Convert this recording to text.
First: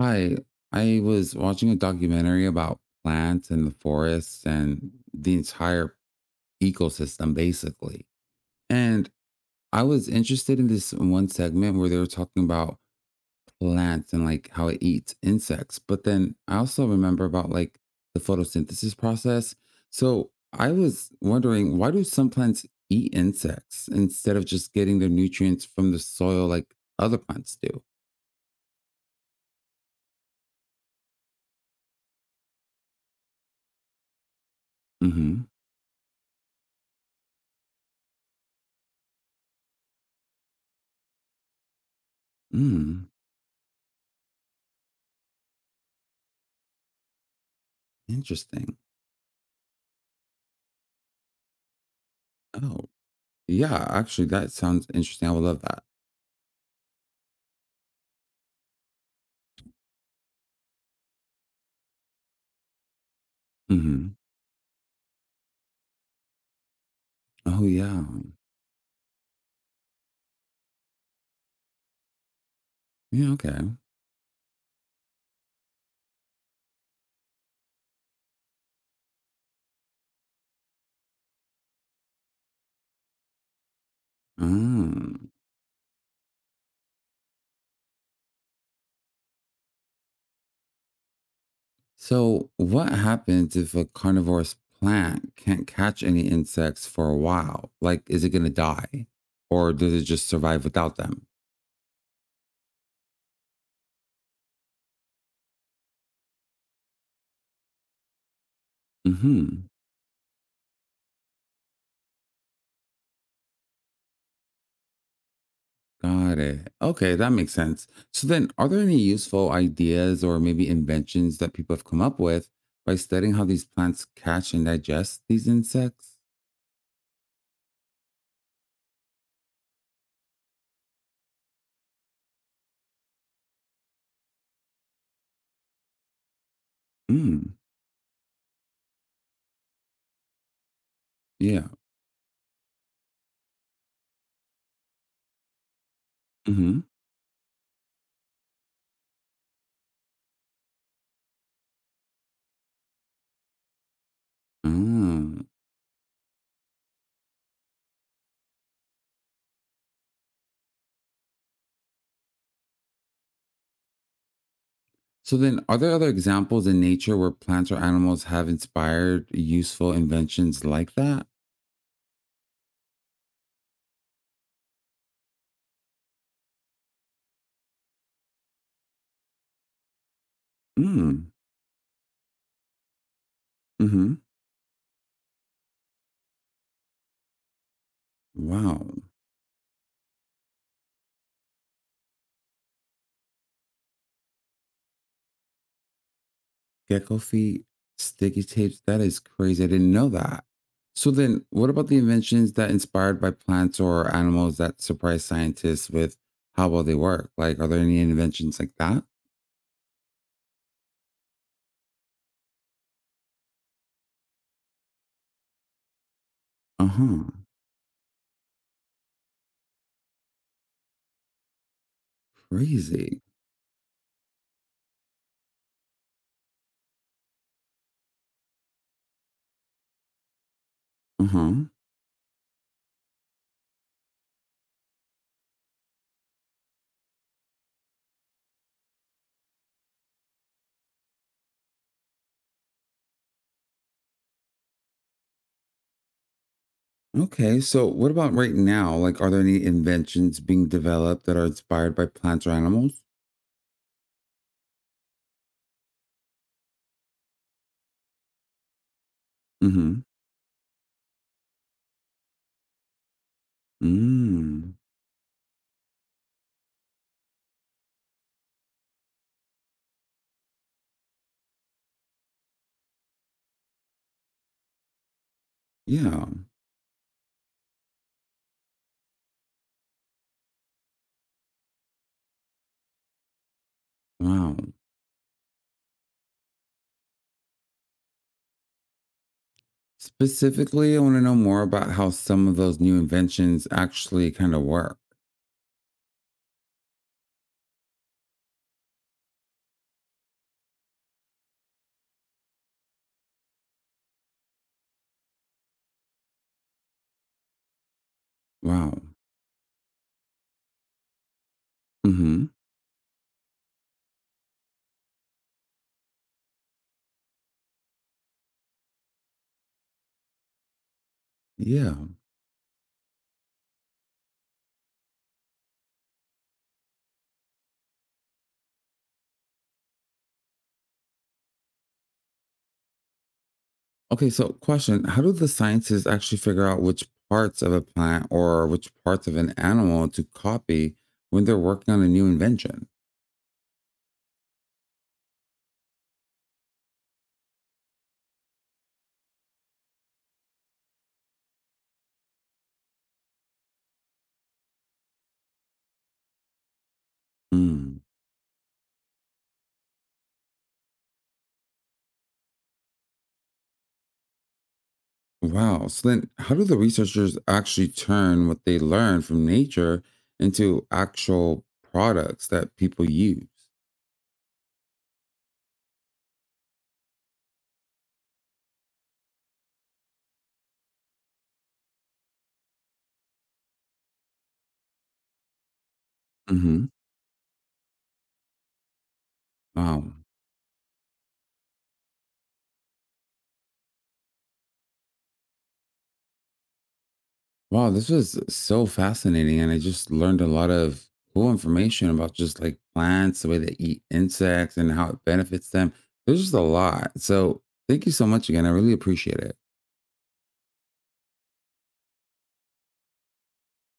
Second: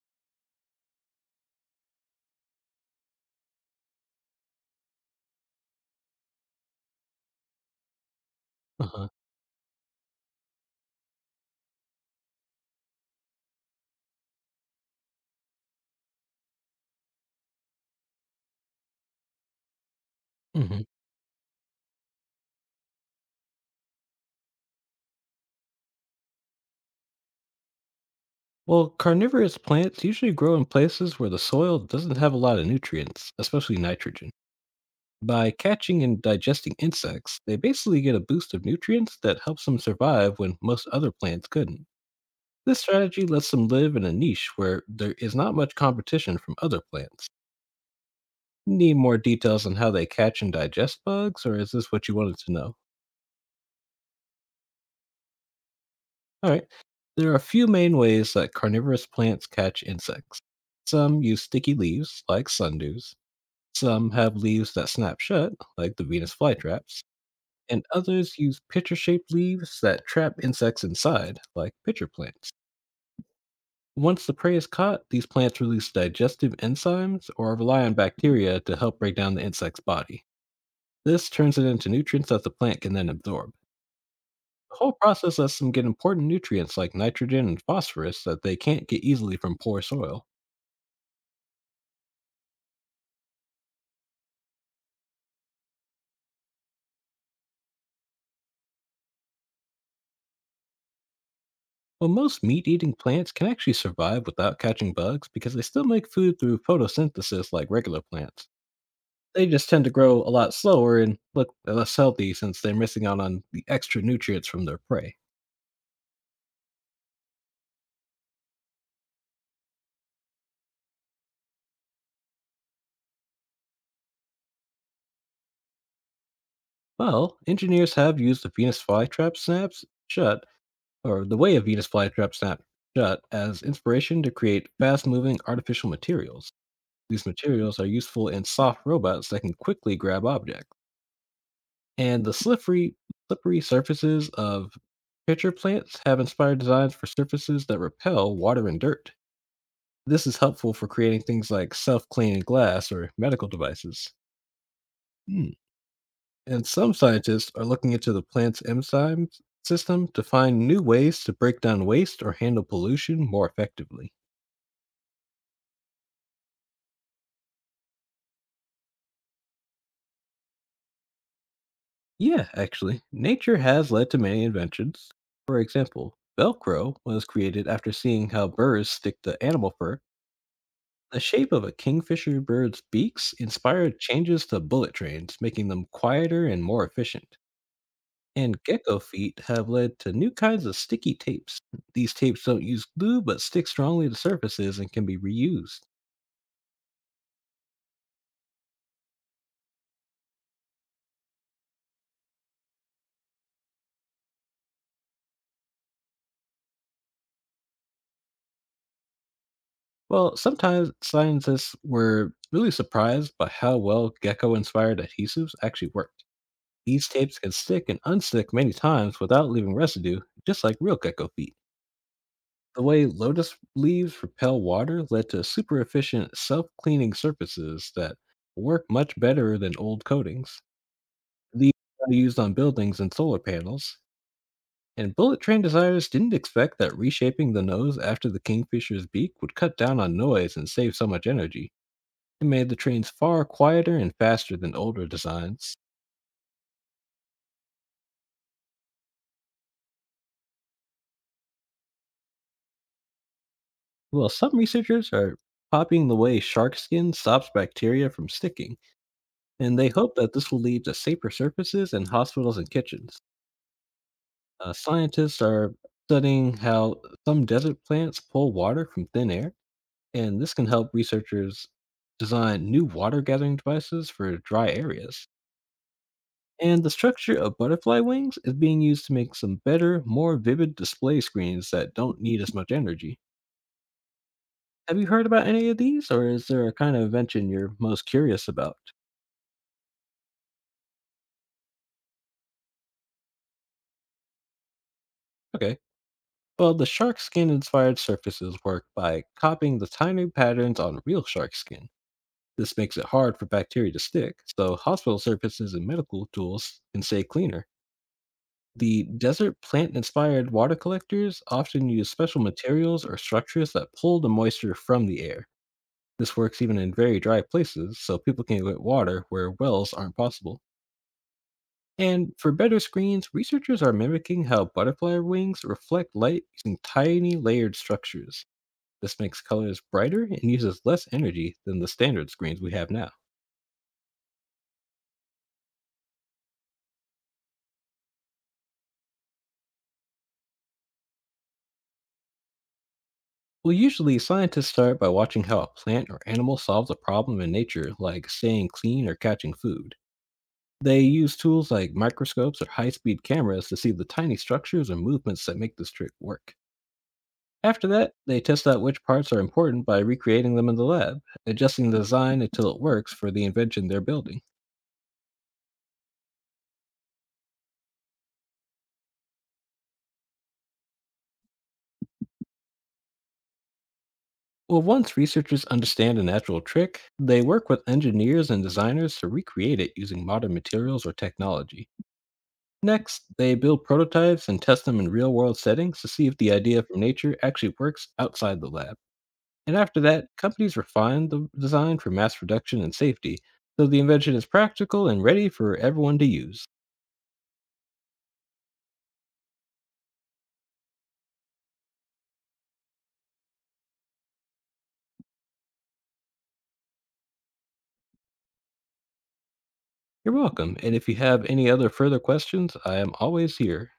Hi, I was watching a documentary about plants and the forests and the entire ecosystem, basically. Uh-huh. And I was interested in this one segment where they were talking about plants and like how it eats insects. But then I also remember about like the photosynthesis process. So I hmm was wondering, why do some plants eat insects instead of just getting their nutrients from the soil like other plants do? Well, carnivorous plants usually grow in places where the soil doesn't have a lot of nutrients, especially nitrogen. Mm-hmm. By catching and digesting insects, they basically get a boost of nutrients that helps them survive when most other plants couldn't. This Mm, strategy lets them live in a niche where there is not much competition from other plants. interesting. Need more details on how they catch and digest bugs, or is this what you wanted to know? Oh. Yeah, actually, that sounds interesting. I would love that. All right. There are a few main ways that carnivorous plants catch insects. Some use sticky leaves, like sundews. Some Hmm. have leaves that snap shut, like the Venus flytraps. Oh, And yeah. others use pitcher shaped leaves that trap insects inside, like pitcher plants. Yeah, okay. Once the prey is caught, these plants release digestive enzymes or rely on bacteria to help break down the insect's body. This turns it into nutrients that the plant can then absorb. The whole Mm. process lets them get important nutrients like nitrogen and phosphorus that they can't get easily from poor soil. So, what happens if a carnivorous plant can't catch any insects for a while? Like, is it going to die or does it just survive without them? While most meat eating plants can actually survive without catching bugs because they still make food through photosynthesis like regular plants. They just Hmm. tend to grow a lot slower and look less healthy since they're missing out on the extra nutrients from their prey. Got it. Okay, that makes sense. So then, are there any useful ideas or maybe inventions that people have come up with by studying how these plants catch and digest these insects? Well, engineers have used the Venus flytrap snaps shut, or the way of Venus flytrap snap shut, as inspiration to create fast moving artificial materials. These Mm. materials are useful in soft robots that can quickly grab objects. Yeah. And the slippery surfaces of pitcher plants have inspired Hmm. designs for surfaces that repel water and dirt. This is helpful for creating things like self cleaning glass or medical devices. Oh. Hmm. And some scientists are looking into the plant's enzyme system to find new ways to break down waste or handle pollution more effectively. So then, are there other examples in nature where plants or animals have inspired useful inventions like that? Yeah, actually, nature has led to many inventions. For example, Velcro was created after seeing how birds stick to animal fur. The Mm. shape of a kingfisher bird's beaks Hmm. inspired Mm-hmm. changes to bullet trains, making them quieter and more efficient. And gecko Wow. feet have led to new kinds of sticky tapes. These tapes don't use glue but stick strongly to surfaces and can be reused. Gecko feet, sticky tapes. That is crazy. I didn't know that. So then, what about the inventions that inspired by plants or animals that surprise scientists with how well they work? Like, are there any inventions like that? Well, sometimes scientists were really surprised by how well gecko inspired adhesives actually work. Uh These tapes huh. can stick and unstick many times without leaving residue, just like real gecko feet. The way Crazy. lotus leaves repel water led to super efficient self cleaning surfaces that work much better than old coatings. Uh huh. These are used on buildings and solar panels. And bullet train designers didn't expect that reshaping the nose after the kingfisher's beak would cut down on noise and save so much energy. It made the trains far quieter and faster than older designs. Okay, so what about right now? Like, are there any inventions being developed that are inspired by plants or animals? Well, some researchers are copying the way shark skin stops bacteria from sticking, and they Mhm. hope that this will lead to safer surfaces in hospitals and kitchens. Mm. Scientists are studying how some desert plants pull water from thin air, and this can help researchers design new water gathering devices for dry areas. Yeah. And the structure of butterfly wings is being used to make some better, more vivid display screens that don't need as much energy. Wow. Have you heard about any of these, or is there a kind of invention you're most curious about? Specifically, I wanna know more about how some of those new inventions actually kinda work. Okay. Well, the shark skin inspired surfaces work by copying the tiny patterns on real shark skin. This makes it hard for bacteria to stick, so hospital surfaces and medical tools can stay cleaner. The Wow. desert plant inspired water collectors often use special Mhm. materials or structures that pull the moisture from the air. This works even in very dry places, so people can get water where wells aren't possible. Yeah. And for better screens, researchers are mimicking how butterfly wings reflect light using tiny layered structures. This makes colors brighter and uses less energy than the standard screens we have now. Okay, so question, how do the scientists actually figure out which parts of a plant or which parts of an animal to copy when they're working on a new invention? Well, usually scientists start by watching how a plant or animal solves a problem in nature, like staying clean or catching food. They use tools like microscopes or high speed cameras to see the tiny structures and movements that make this trick work. After Mm. that, they test out which parts are important by recreating them in the lab, adjusting the design until it works for the invention they're building. Wow. So then how do the researchers actually turn what they learn from nature into actual products that people use? Well, once researchers understand a natural trick, they work with engineers and designers to recreate it using modern materials or technology. Next, they build prototypes and test them in real world settings to see if the idea Mm-hmm. from nature actually works outside the lab. And after Um, that, companies refine the design for mass production and safety, so the invention is practical and ready for everyone to use. wow, this was so fascinating. And I just learned a lot of cool information about just like plants, the way they eat insects and how it benefits them. There's just a lot. So thank you so much again. I really appreciate it. You're welcome. And if you have any other further questions, I am always here.